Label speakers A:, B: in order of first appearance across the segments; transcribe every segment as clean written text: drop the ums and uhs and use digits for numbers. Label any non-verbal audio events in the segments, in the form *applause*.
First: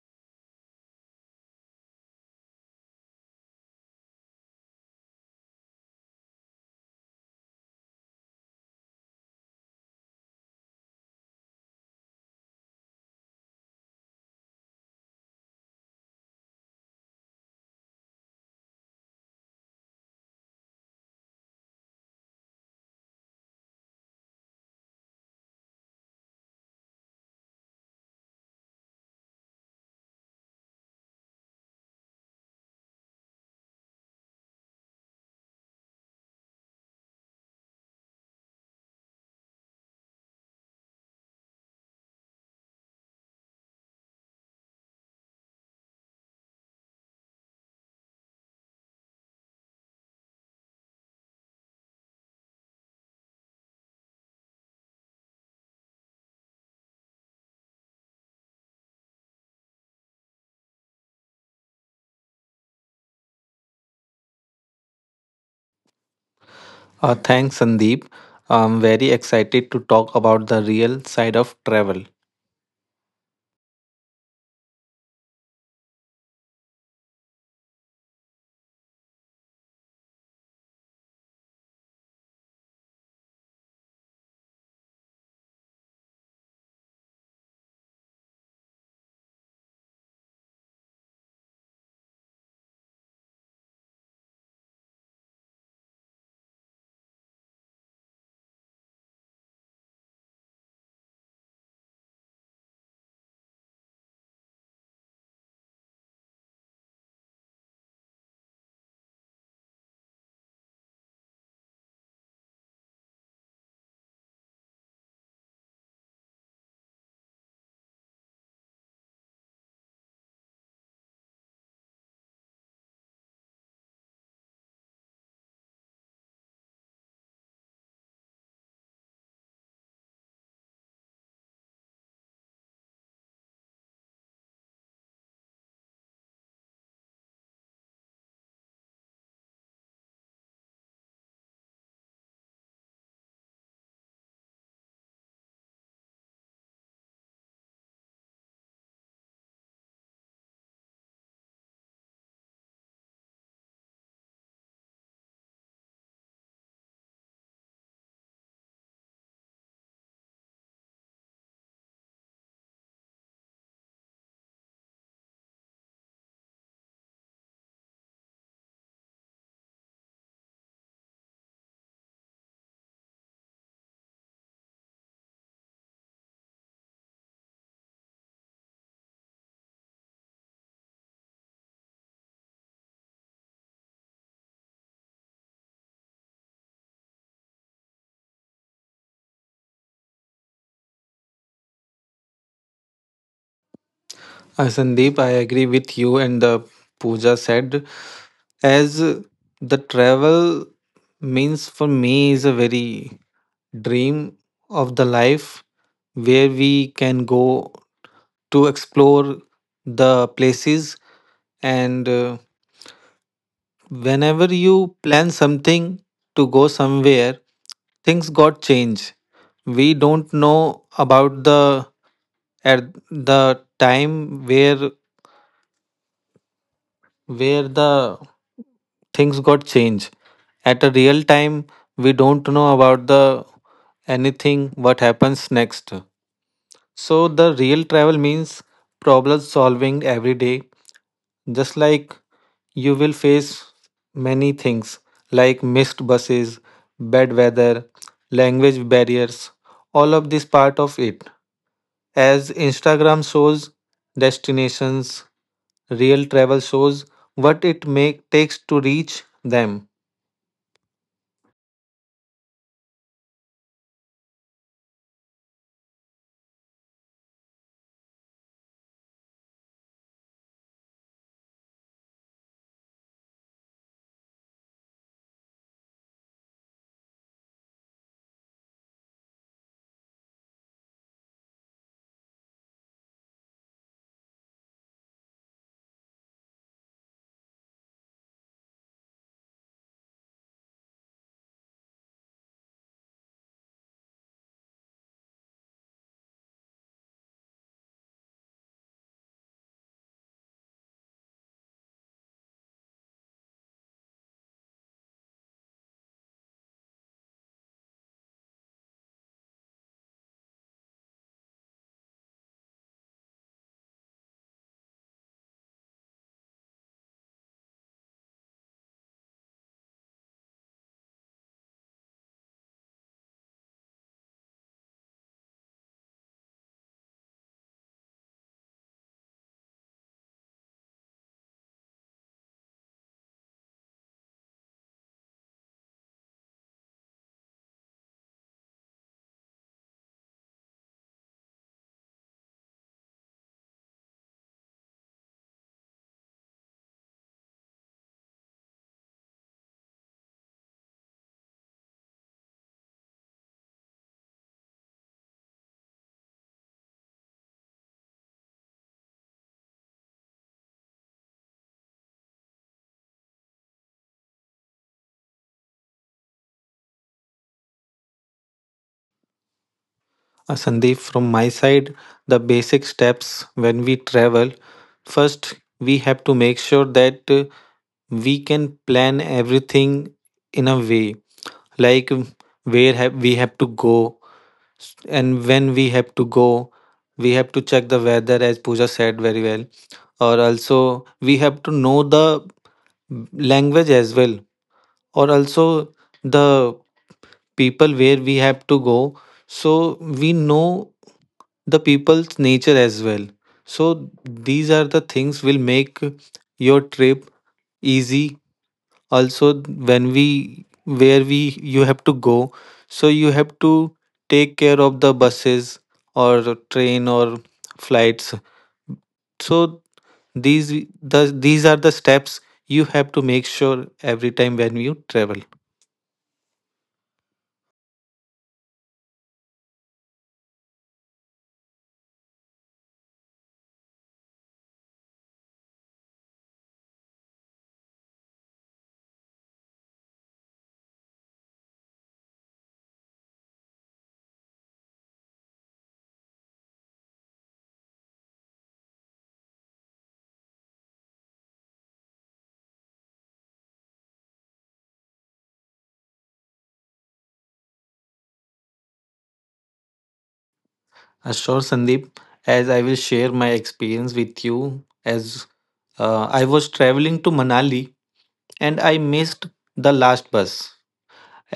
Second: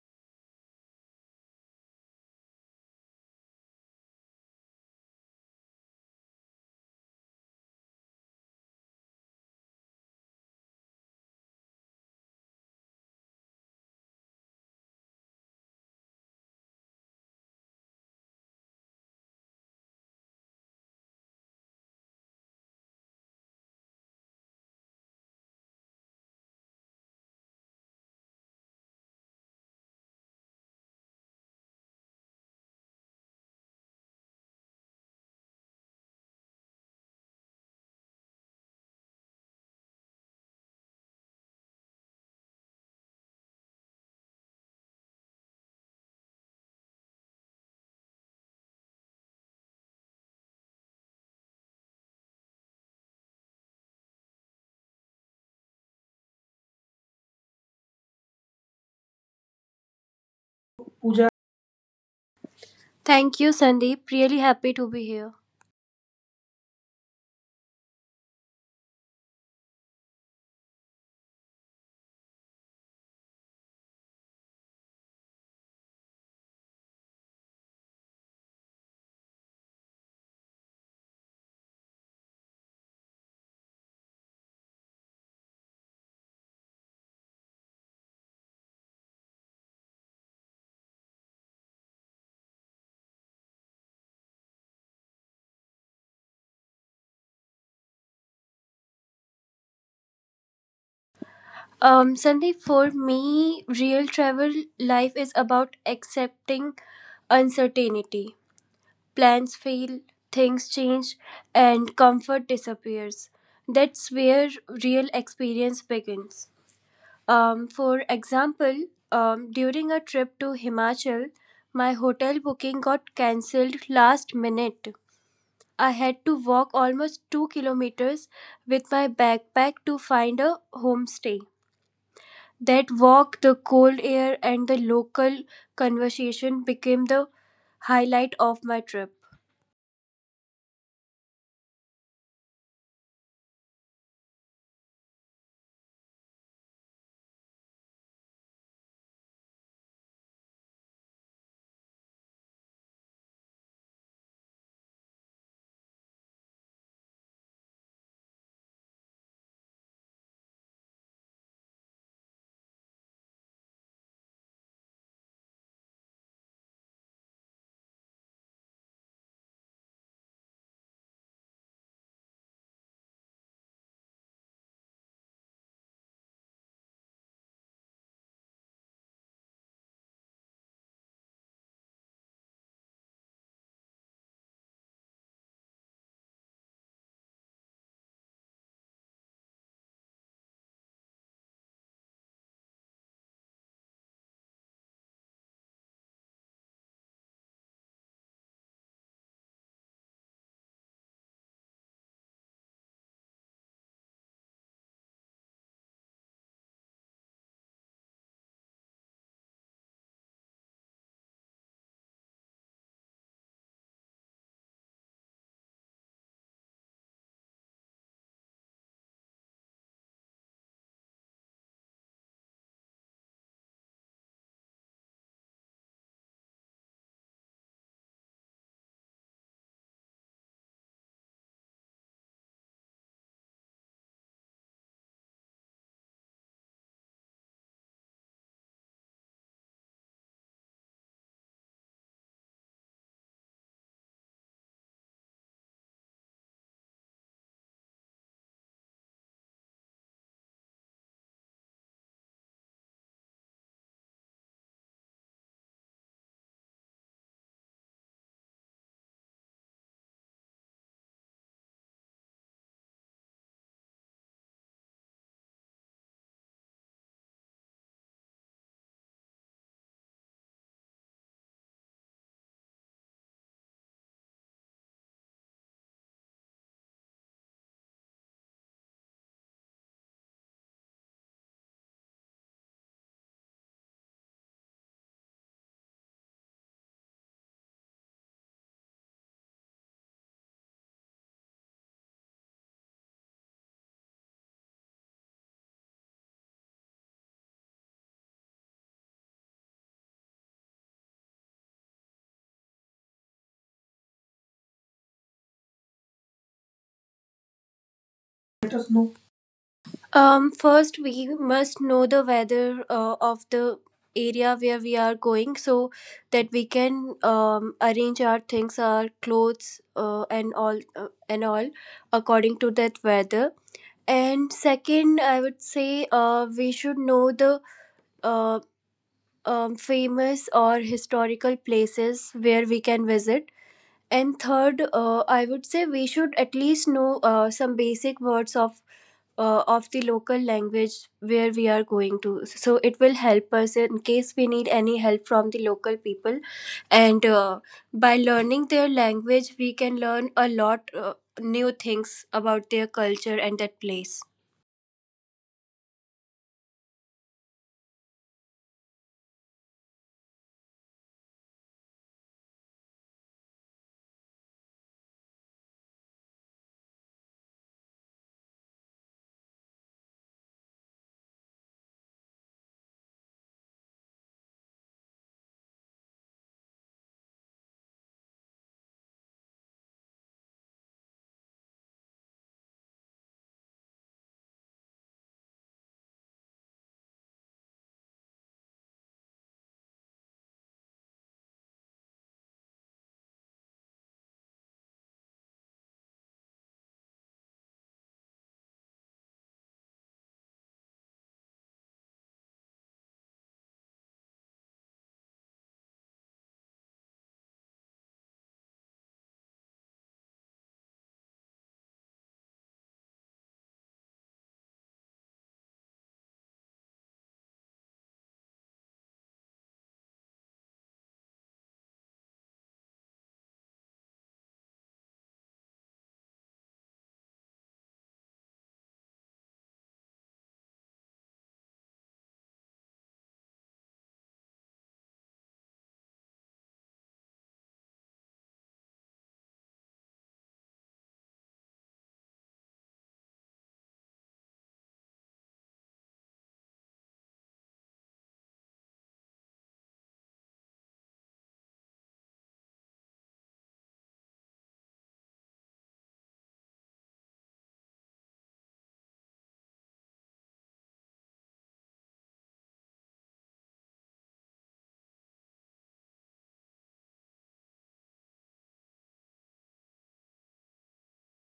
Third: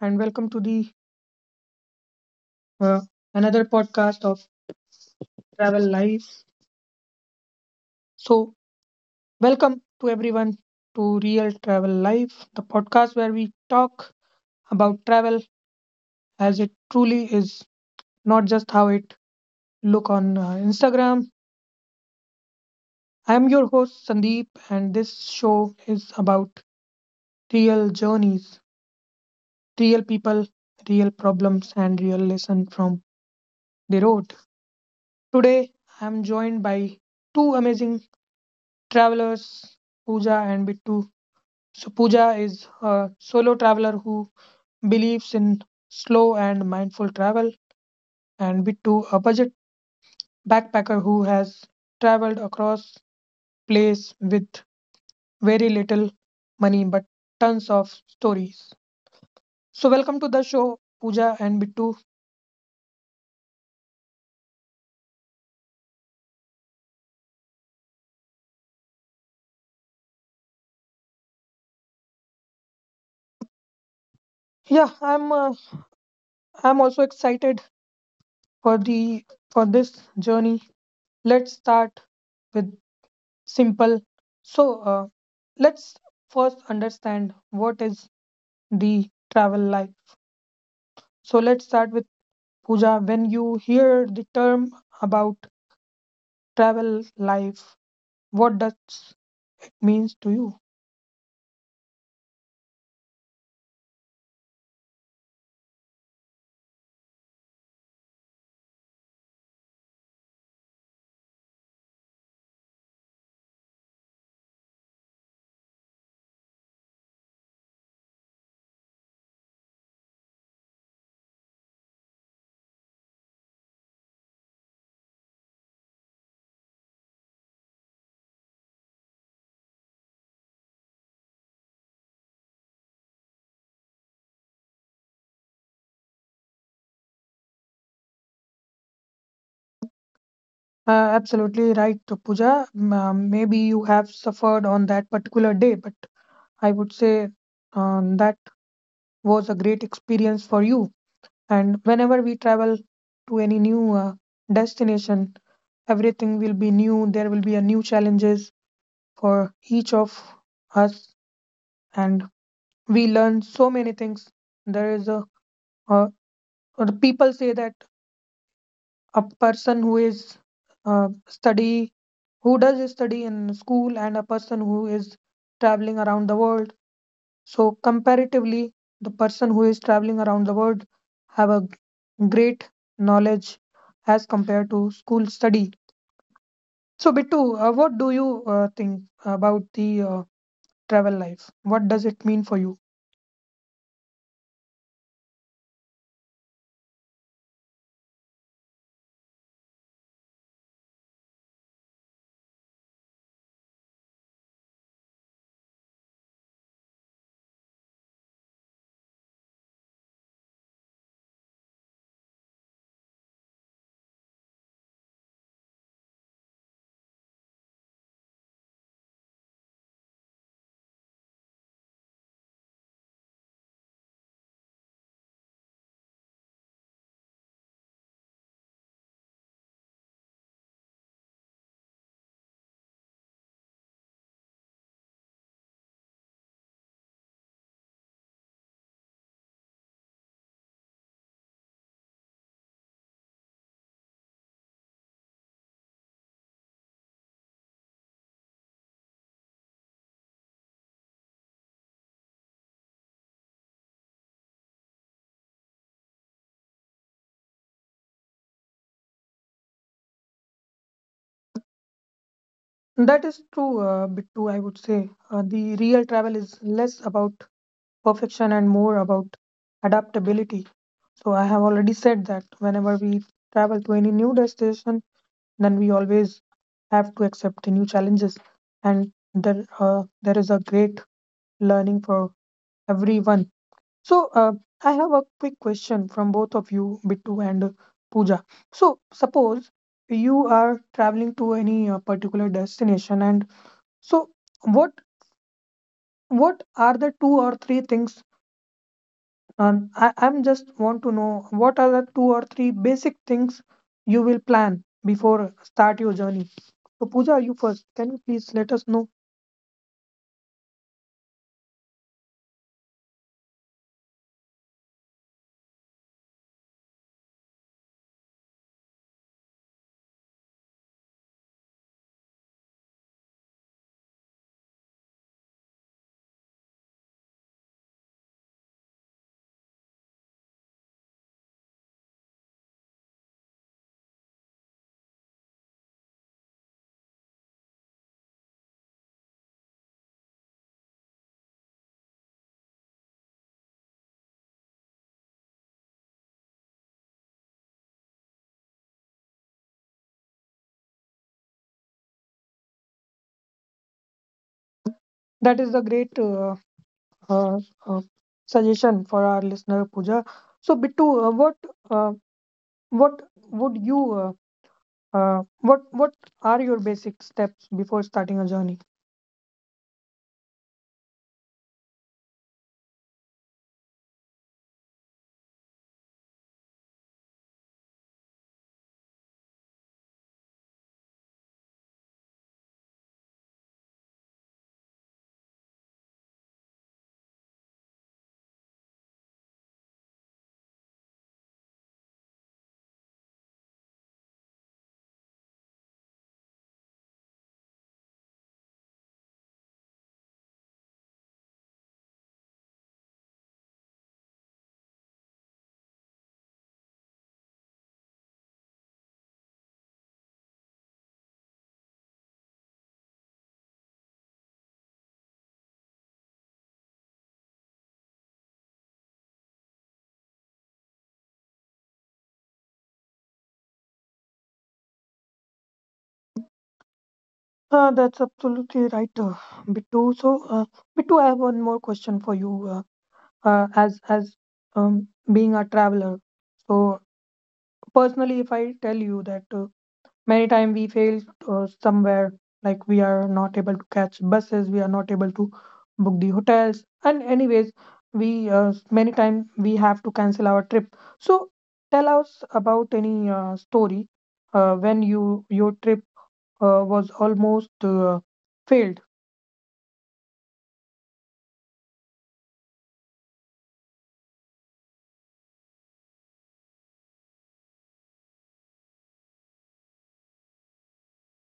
A: and welcome to the uh, another podcast of Travel Life. So, welcome to everyone to Real Travel Life, the podcast where we talk about travel as it truly is, not just how it look on Instagram. I am your host Sandeep, and this show is about real journeys, real people, real problems, and real lesson from the road. Today, I am joined by two amazing travelers Pooja and Bittu. So, Pooja is a solo traveler who believes in slow and mindful travel, and Bittu, a budget backpacker who has traveled across place with very little money but tons of stories. So, welcome to the show,
B: Pooja.
A: Pooja and Bittu.
B: Thank you, Sandeep. Really happy to be here.
C: Thanks, Sandeep. I'm very excited to talk about the real side of travel.
A: Yeah, I'm also excited for the for this journey. Let's start with simple. So, let's first understand what is the travel life. So, let's start with Pooja. When you hear the term about travel life, what does it means to you?
B: Sandeep, for me, real travel life is about accepting uncertainty. Plans fail, things change, and comfort disappears. That's where real experience begins. For example, during a trip to Himachal, my hotel booking got cancelled last minute. I had to walk almost 2 kilometers with my backpack to find a homestay. That walk, the cold air, and the local conversation became the highlight of my trip.
A: Absolutely right, Pooja. Maybe you have suffered on that particular day, but I would say that was a great experience for you. And whenever we travel to any new destination, everything will be new, there will be a new challenges for each of us, and we learn so many things. There is a uh, or the people say that a person who is study, who does study in school, and a person who is traveling around the world, so comparatively the person who is traveling around the world have a great knowledge as compared to school study. So Bittu, what do you think about the travel life, what does it mean for you?
C: Sandeep, I agree with you and the Pooja said, as the travel means for me is a very dream of the life where we can go to explore the places, and whenever you plan something to go somewhere, things got changed. We don't know about at the time where the things got changed. At a real time, we don't know about the anything what happens next. So the real travel means problem solving every day. Just like you will face many things like missed buses, bad weather, language barriers, all of this part of it. As Instagram shows destinations, real travel shows what takes to reach them.
A: That is true bit too, I would say the real travel is less about perfection and more about adaptability. So I have already said that whenever we travel to any new destination, then we always have to accept the new challenges, and there uh, there is a great learning for everyone. So, I have a quick question from both of you, Bittu and Pooja. So, suppose you are traveling to any particular destination, and so what what are the two or three things? I'm just want to know what are the two or three basic things you will plan before start your journey. So, Pooja, you first. Can you please let
B: Let
A: us
B: us
A: know?
B: know. First, we must know the weather of the area where we are going, so that we can arrange our things, our clothes, and all according to that weather. And second, I would say we should know the uh, famous or historical places where we can visit. And third, I would say we should at least know some basic words of the local language where we are going to. So it will help us in case we need any help from the local people. And by learning their language, we can learn a lot new things about their culture and that place.
A: That is the great uh, uh, suggestion for our listener, Pooja. So, Bittu, uh, What would you, what are your basic steps before starting a journey?
C: Sandeep, from my side, the basic steps when we travel: first, we have to make sure that we can plan everything in a way, like where have we have to go and when we have to go. We have to check the weather, as Pooja said, very well. Or also, we have to know the language as well. Or also, the people where we have to go, so we know the people's nature as well. So these are the things will make your trip easy. Also, when we where we you have to go, so you have to take care of the buses or train or flights. So these the these are the steps you have to make sure every time when you travel.
A: That's absolutely right, Bittu. So, Bittu, I have one more question for you. As being a traveler, so personally, if I tell you that many times we fail somewhere, like we are not able to catch buses, we are not able to book the hotels, and anyways we many times we have to cancel our trip. So tell us about any story when you your trip was almost failed.
C: Sure, Sandeep, as I will share my experience with you. As I was traveling to Manali and I missed the last bus.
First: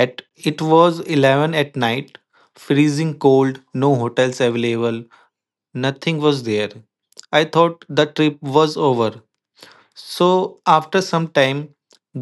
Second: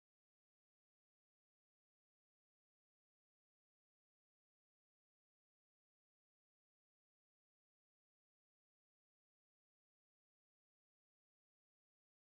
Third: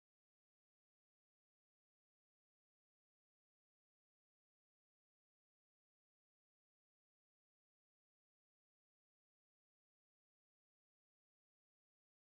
C: At it was 11 at night, freezing cold, no hotels available, nothing was there. I thought the trip was over. So after some time,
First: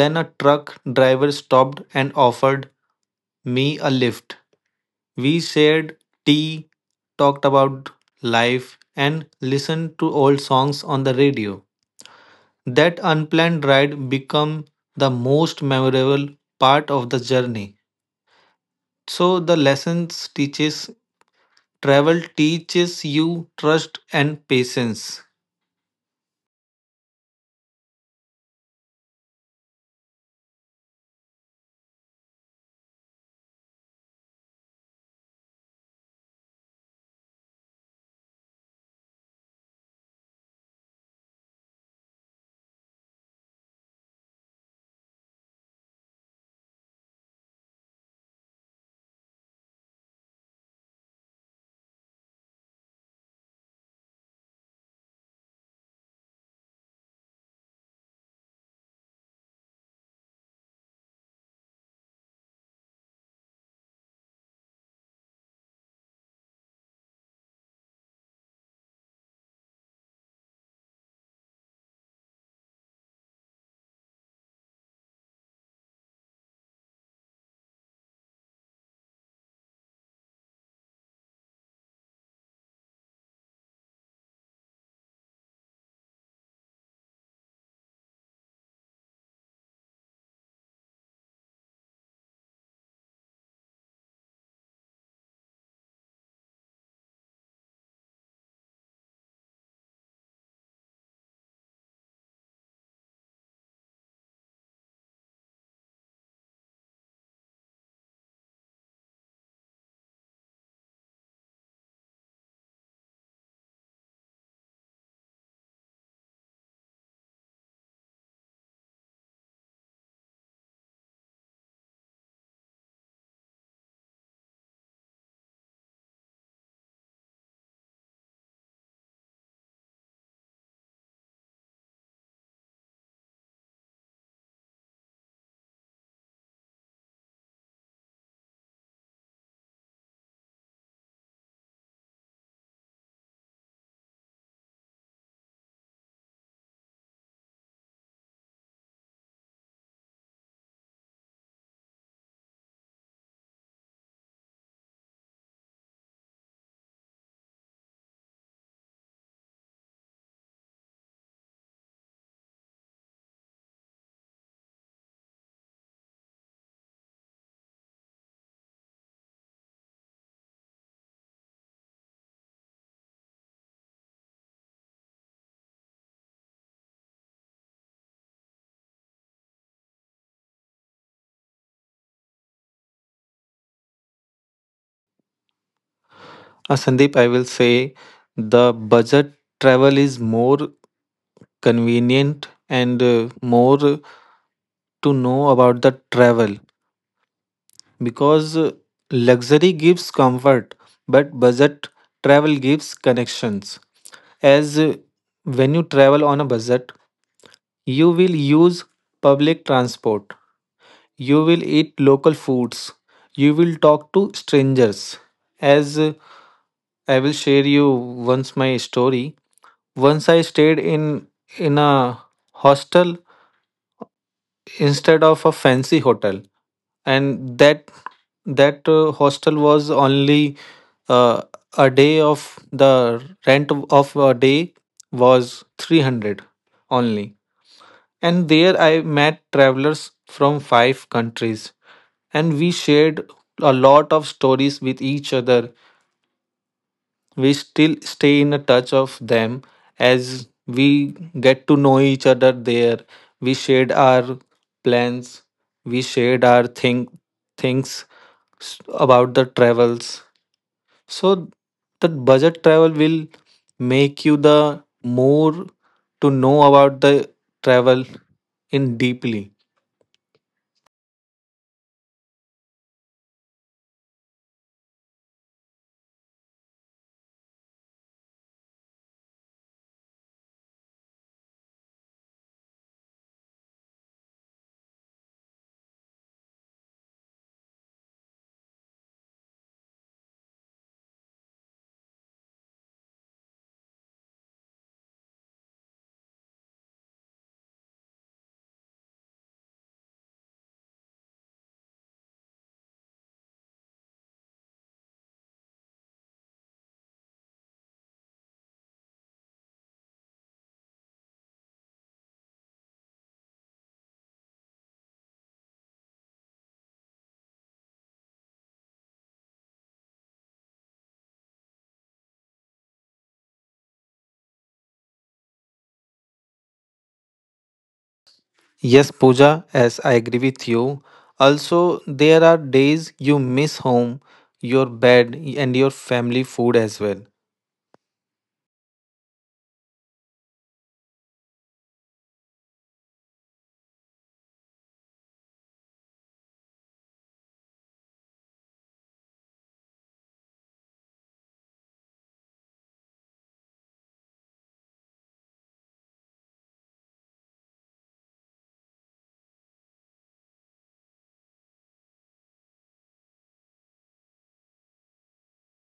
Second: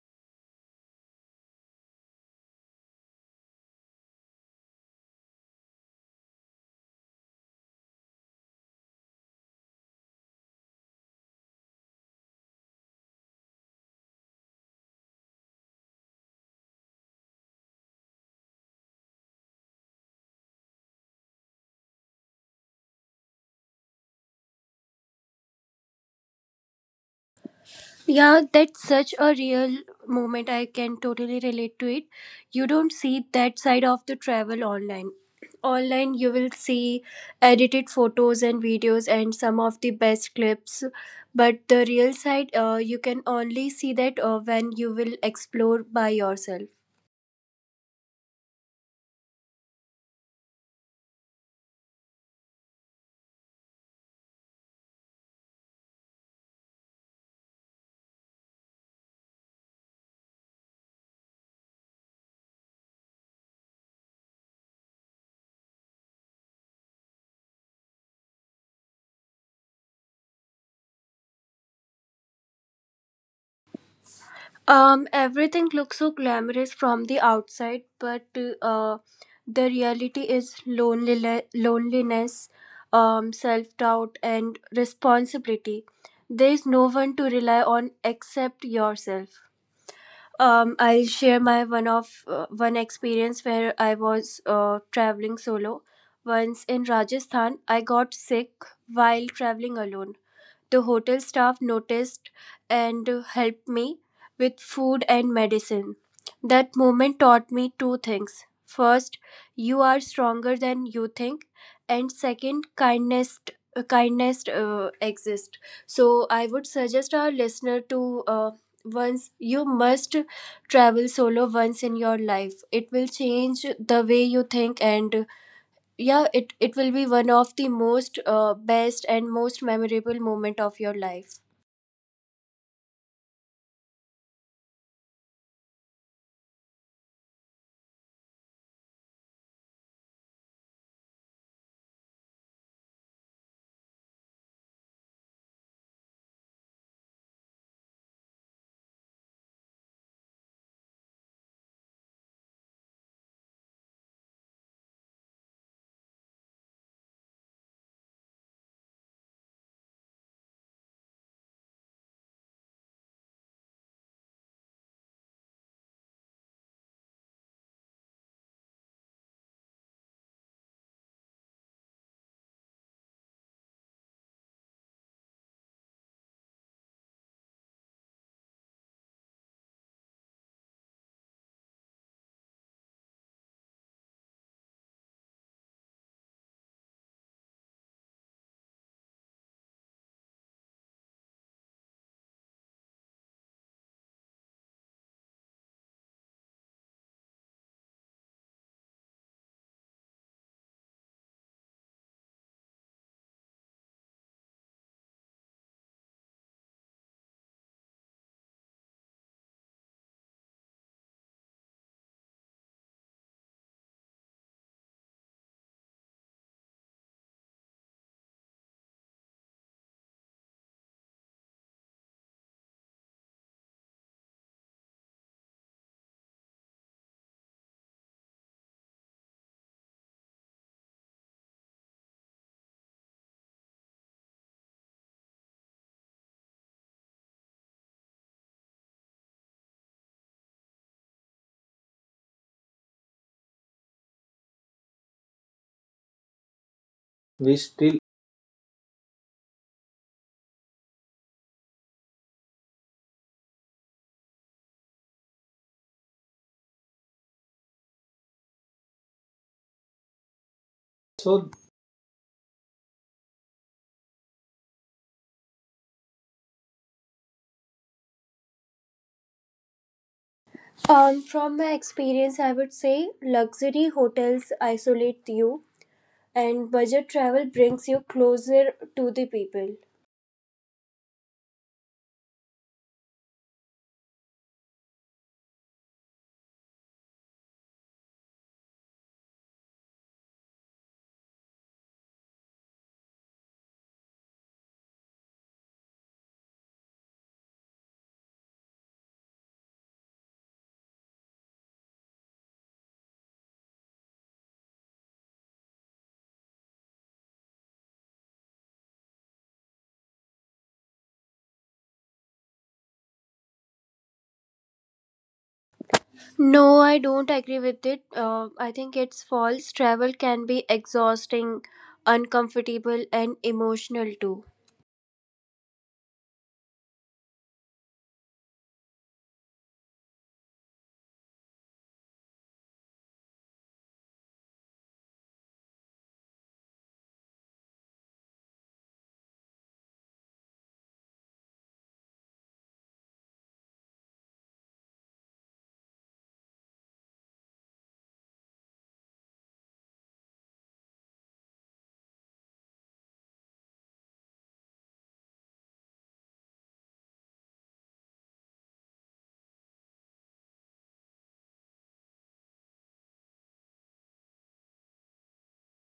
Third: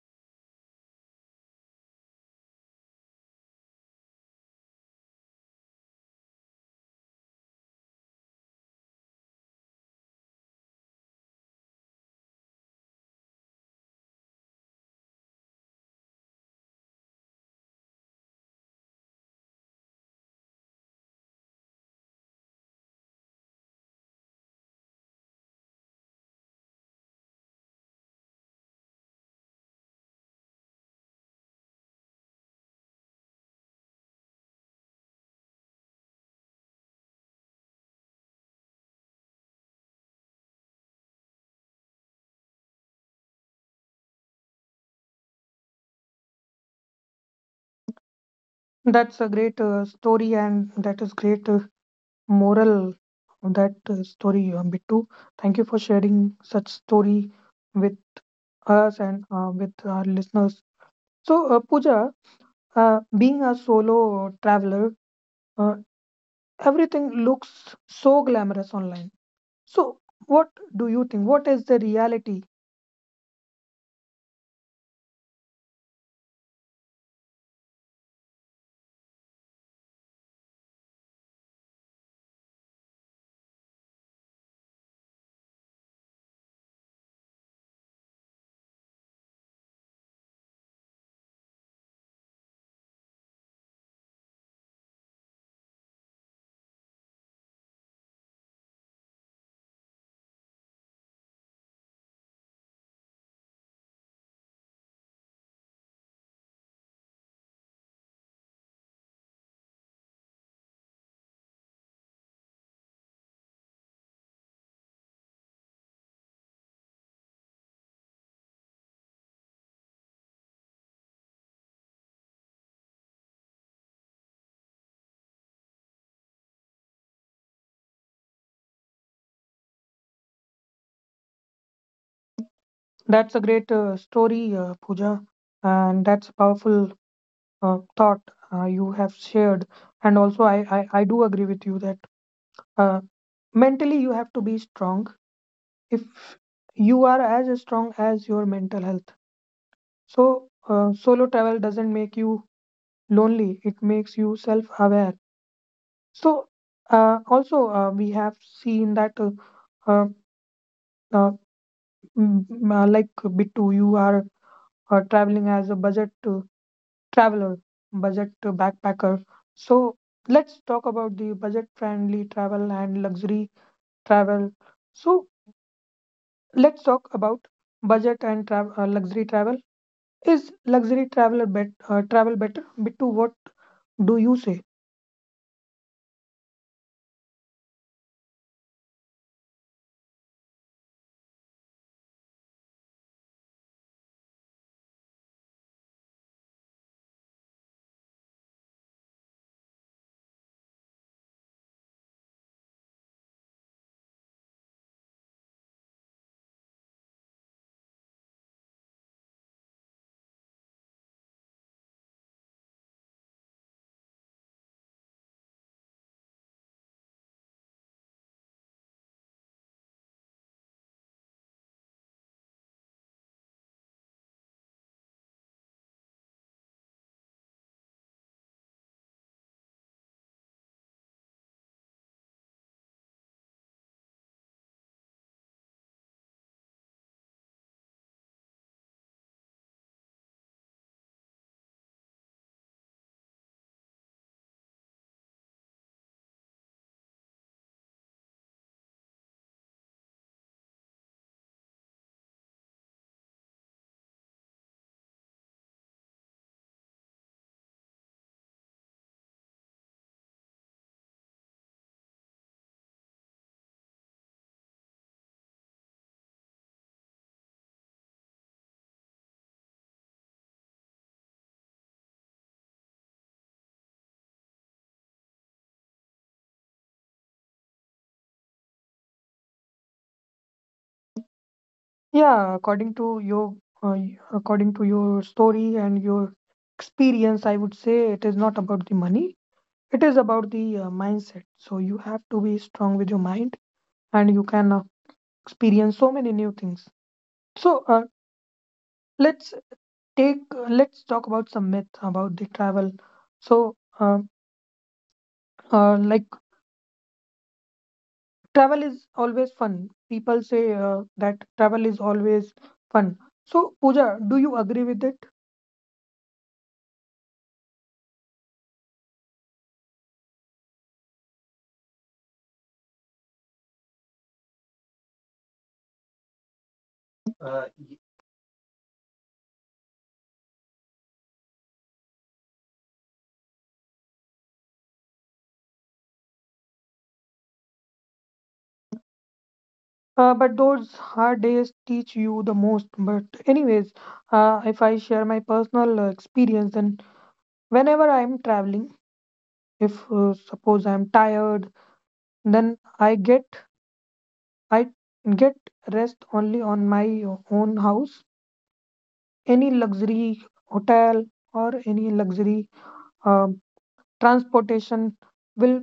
C: then a truck driver stopped and offered me a lift. We shared tea, talked about life, and listened to old songs on the radio. That unplanned ride became the most memorable part of the journey. So the lessons teaches travel teaches you trust and patience.
B: Yeah, that's such a real moment. I can totally relate to it. You don't see that side of the travel online. Online, you will see edited photos and videos and some of the best clips. But the real side, you can only see that when you will explore by yourself.
A: That's a great story and that is great moral of that story, Bittu. Thank you for sharing such story with us and with our listeners. So, Pooja, being a solo traveler, uh, everything looks so glamorous online. So, what do you think? What is the reality?
B: Everything looks so glamorous from the outside, but uh, the reality is lonely, loneliness, self doubt, and responsibility. There is no one to rely on except yourself. I'll share my one of one experience where I was traveling solo. Once in Rajasthan, I got sick while traveling alone. The hotel staff noticed and helped me with food and medicine. That moment taught me two things. First, you are stronger than you think, and second, kindness exists. So I would suggest our listener to once you must travel solo once in your life. It will change the way you think, and yeah, it will be one of the most best and most memorable moment of your life.
A: That's a great story, Pooja, and that's a powerful thought you have shared. And also, I do agree with you that uh, mentally you have to be strong if you are as strong as your mental health. So, solo travel doesn't make you lonely, it makes you self aware. So, also, we have seen that uh, uh, like Bittu, you are traveling as a budget traveler, budget backpacker. So, let's talk about the budget-friendly travel and luxury travel. So, let's talk about budget and travel, luxury travel. Is luxury traveler bet travel better? Bittu, what do you say?
C: Sandeep, I will say the budget travel is more convenient and more to know about the travel. Because luxury gives comfort but budget travel gives connections. As when you travel on a budget, you will use public transport. You will eat local foods. You will talk to strangers. As I will share you once my story. Once I stayed in a hostel instead of a fancy hotel, and that that hostel was only uh, a day of the rent a day was 300 only. And there I met travelers from five countries and we shared a lot of stories with each other. We
B: We
C: still
B: still.
C: stay in a touch of them as we get to know each other there. We shared our plans, we shared our things s- about the travels. So
B: So
C: the budget travel will make you the more to know about the travel in deeply.
B: from my experience, I would say luxury hotels isolate you, and budget travel brings you closer to the people.
A: Yeah, according to your according to your story and your experience, I would say it is not about the money. It is about the mindset. So you have to be strong with your mind, and you can experience so many new things. So let's let's talk about some myth about the travel. So like travel is always fun. People say that travel is always fun. So Pooja, do you agree with
B: No, I don't agree with it. I think it's false. Travel can be exhausting, uncomfortable and emotional too.
A: it?
C: Yes, Pooja, as I agree with you. Also, there are days you miss home, your bed, and your family food as well.
A: But those hard days teach you the most. But, anyways, if I share my personal experience, then whenever I'm traveling, if suppose I'm tired, then I get rest only on my own house, any luxury hotel or any luxury um transportation will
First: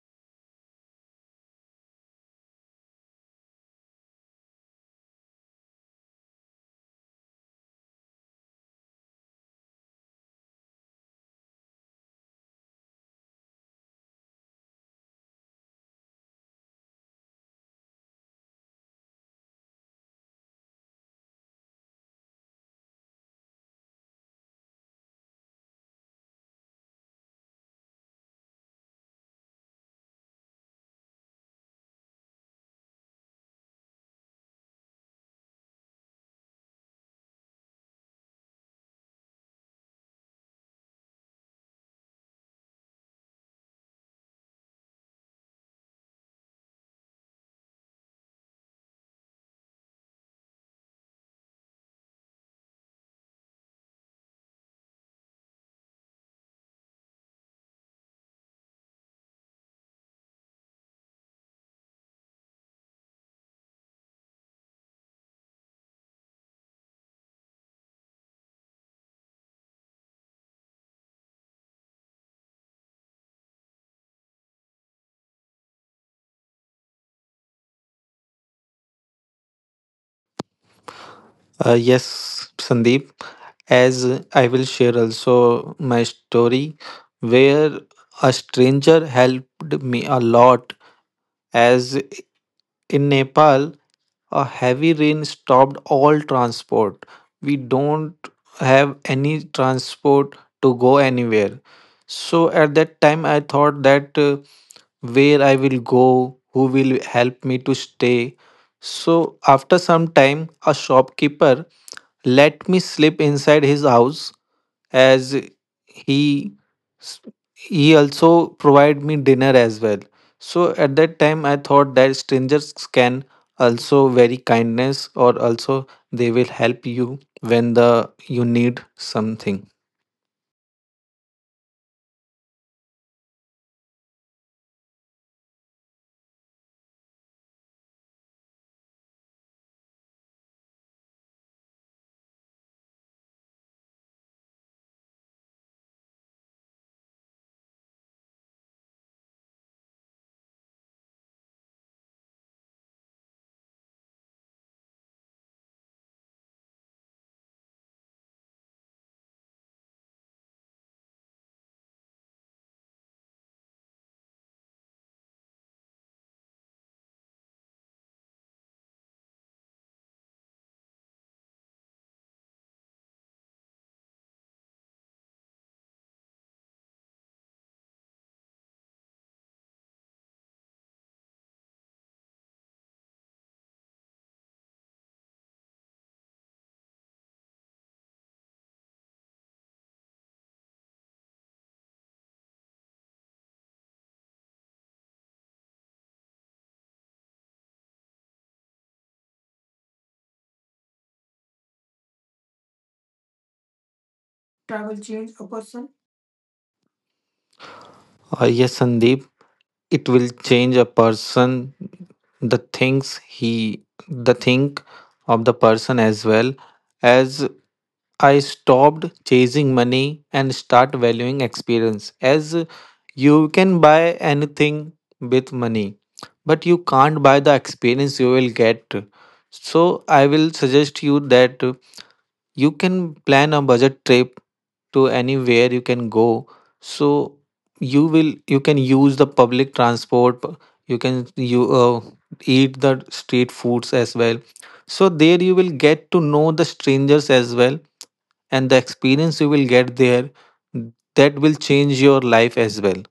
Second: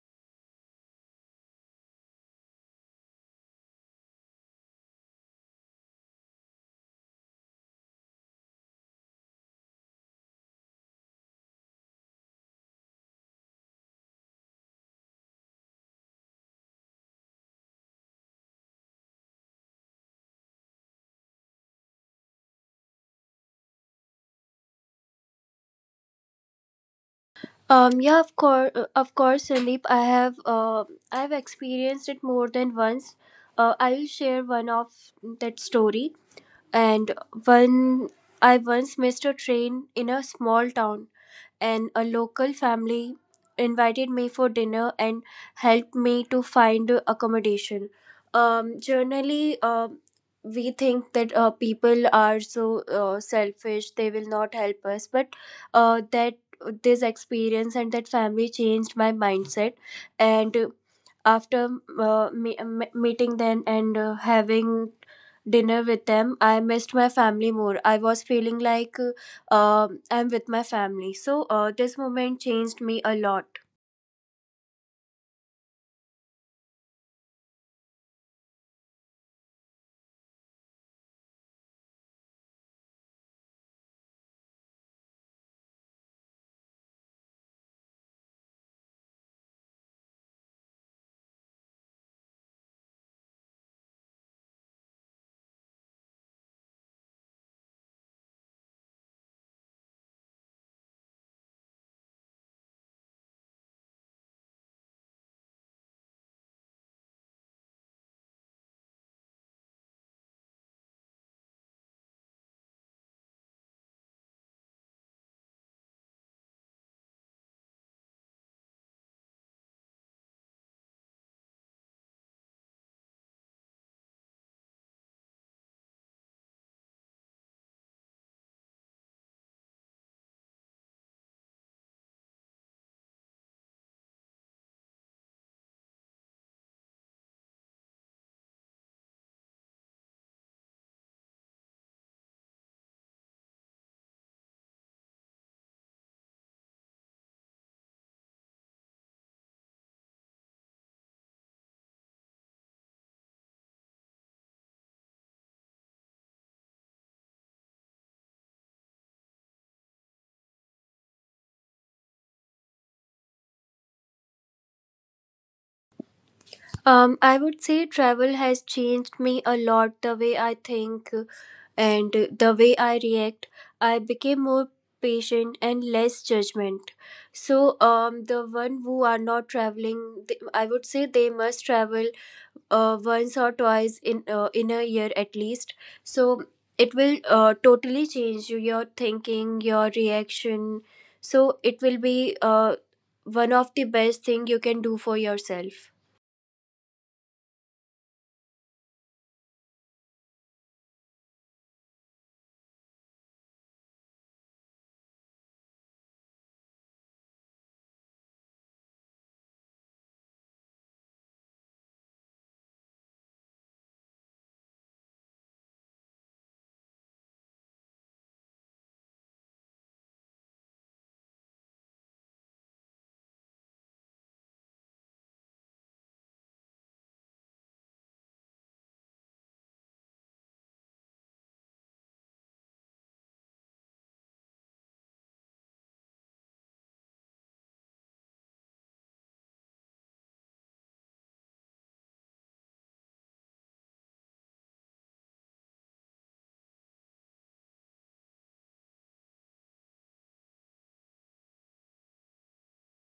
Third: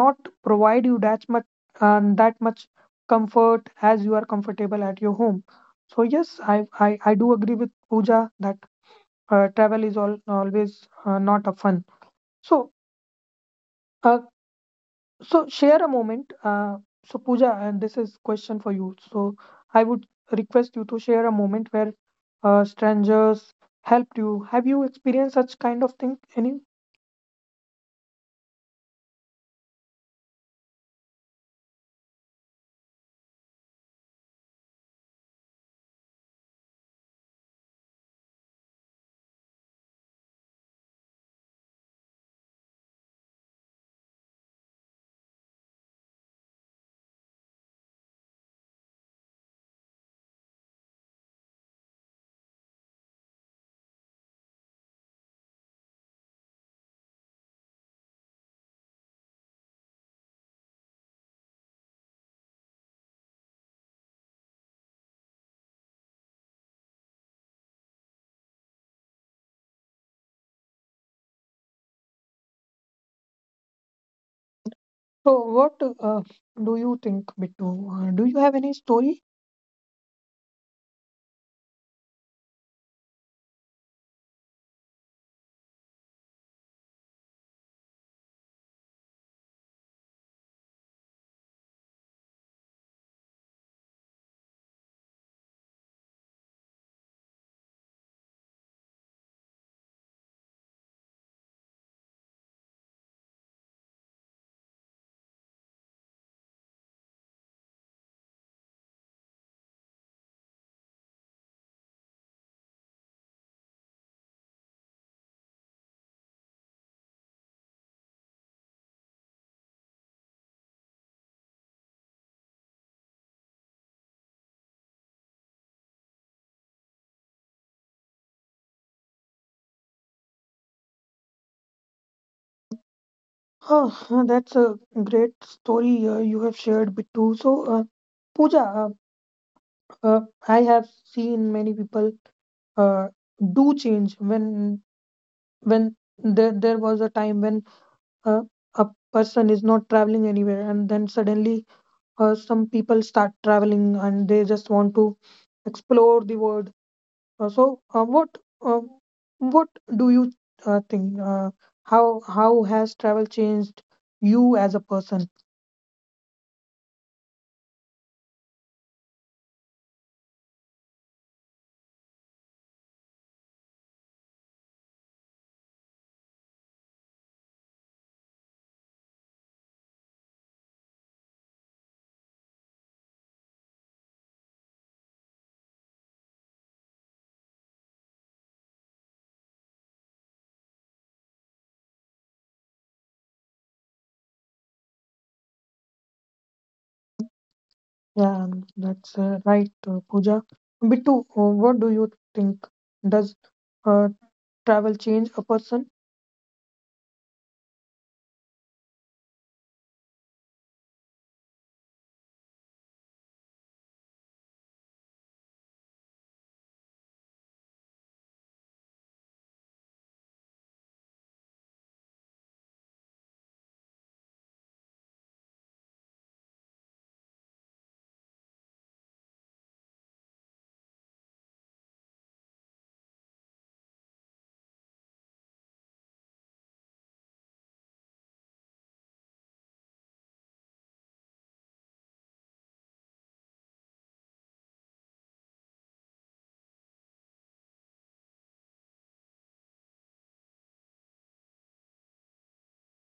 A: not provide you that much that much comfort as you are comfortable at your home. So yes, I do agree with pooja that travel is always not a fun. So uh, share a moment, so pooja, and this is question for you, so I would request you to share a moment where strangers helped you. Have you experienced such kind of thing? Any?
B: Yeah, of course, Sandeep. I have I've experienced it more than once. I will share one of that story. And one I once missed a train in a small town, and a local family invited me for dinner and helped me to find accommodation. Generally, we think that people are so selfish; they will not help us. But that this experience and that family changed my mindset, and after meeting them and having dinner with them, I missed my family more. I was feeling like I'm with my family. So this moment changed me a lot.
A: So, what do you think, Bittu? Do you have any story?
C: Yes, Sandeep, as I will share also my story where a stranger helped me a lot. As in Nepal, a heavy rain stopped all transport. We don't have any transport to go anywhere. So at that time, I thought that where I will go, who will help me to stay. So after some time, a shopkeeper let me sleep inside his house. As he he also provide me dinner as well. So at that time I thought that strangers can also very kindness, or also they will help you when the you need something.
A: Huh, huh, that's a great story you have shared, Bittu. So, Pooja, uh, I have seen many people uh, do change when when there was a time when uh, a person is not traveling anywhere, and then suddenly some people start traveling, and they just want to explore the world. Uh, so, uh, what uh, what do you think? How how has travel changed you as a person?
B: I would say travel has changed me a lot, the way I think and the way I react. I became more patient and less judgment. So the one who are not traveling, I would say they must travel once or twice in a year at least. So it will totally change you, your thinking, your reaction. So it will be one of the best thing you can do for yourself.
A: Yeah, that's right, Pooja. Bittu, what do you think? Does uh, travel change a person?
C: Yes, Sandeep, it will change a person, the things he the think of the person as well. As I stopped chasing money and start valuing experience. As you can buy anything with money, but you can't buy the experience you will get. So I will suggest you that you can plan a budget trip to anywhere you can go. So you can use the public transport. P- you can you eat the street foods as well. So there you will get to know the strangers as well. And the experience you will get there, that will change your life as well.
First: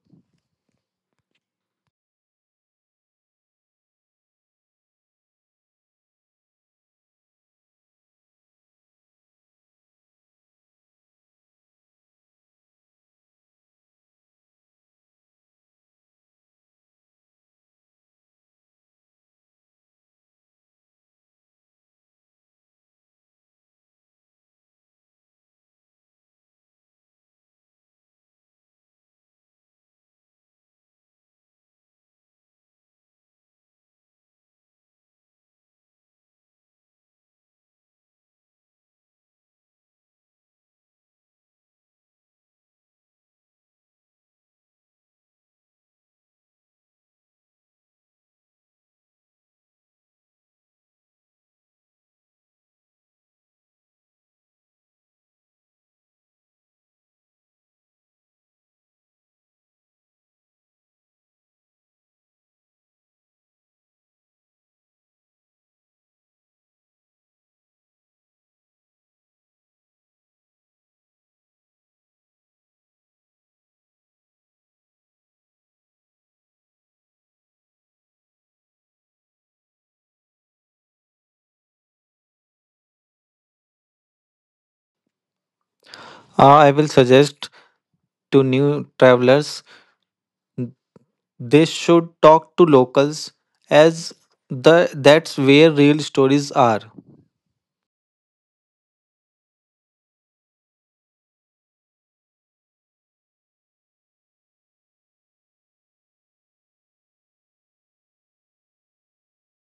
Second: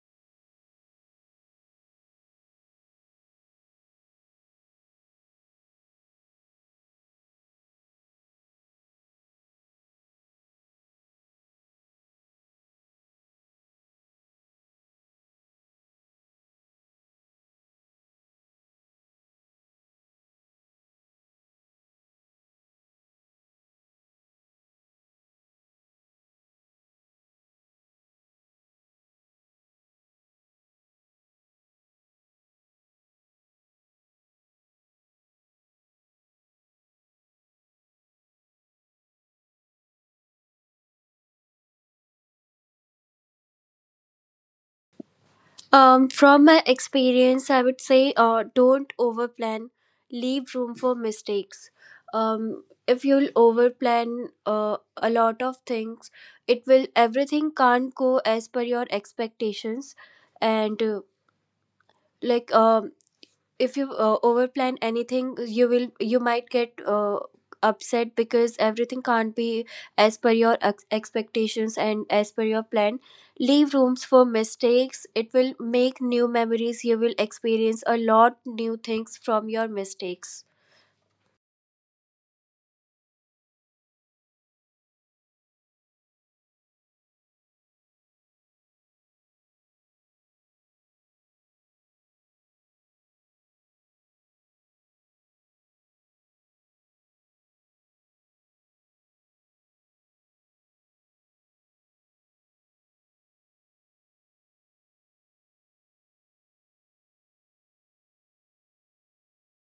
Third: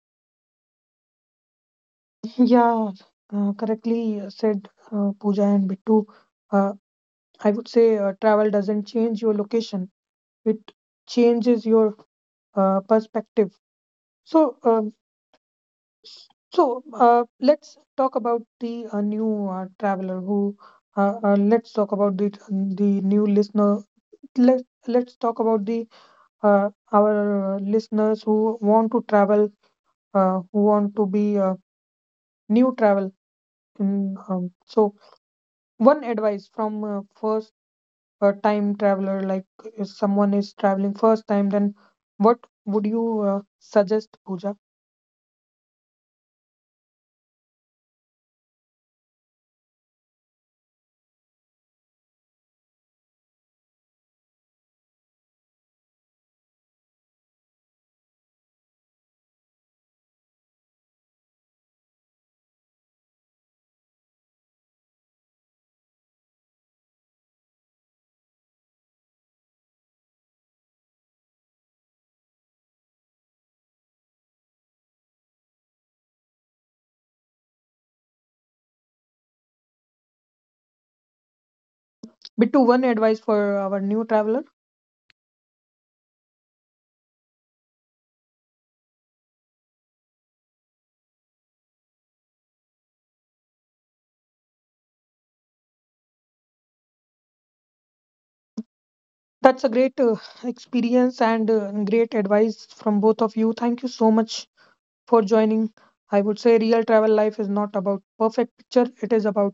A: *laughs* Yeah, correctly said, Pooja and Bittu. Uh, I would say travel doesn't change your location; it changes your perspective. So, let's talk about the new traveler who. Let's talk about the new listener. Let Let's talk about the our listeners who want to travel, who want to be new travel. So one advice from first time traveler, like if someone is traveling first time, then what would you suggest, Pooja?
B: From my experience, I would say don't overplan, leave room for mistakes. If you'll overplan a lot of things, it will, everything can't go as per your expectations. And like um if you overplan anything, you will, you might get upset, because everything can't be as per your expectations and as per your plan. Leave rooms for mistakes. It will make new memories. You will experience a lot new things from your mistakes.
A: Bittu, one advice for our new traveler.
C: I will suggest to new travelers they should talk to locals, as the that's where real stories are.
A: That's a great experience and great advice from both of you. Thank you so much for joining. I would say real travel life is not about perfect picture. It is about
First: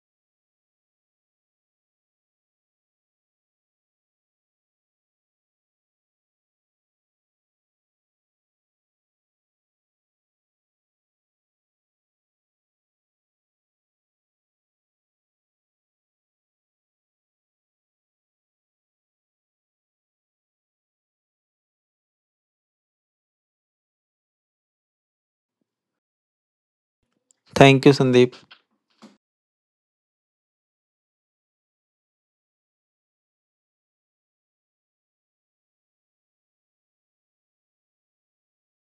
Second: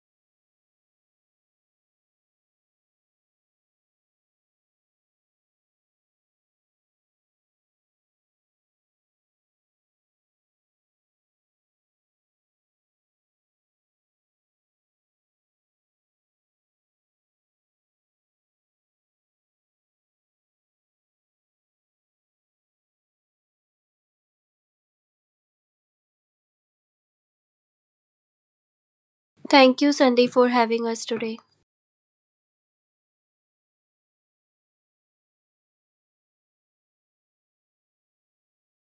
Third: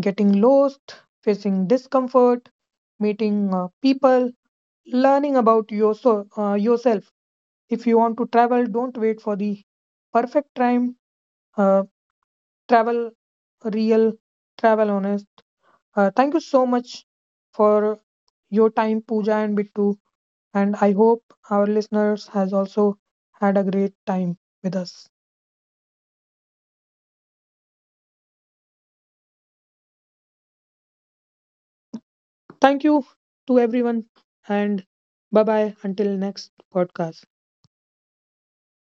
A: getting lost, facing discomfort, meeting people, learning about yourself. If you want to travel, don't wait for the perfect time. Uh, Travel real, travel honest. Thank you so much for your time, Pooja and Bittu, and I hope our listeners has also had a great time with us.
C: Thank you Sandeep
B: Thank you, Sandeep, for having us today.
A: Thank you to everyone, and bye bye until next podcast.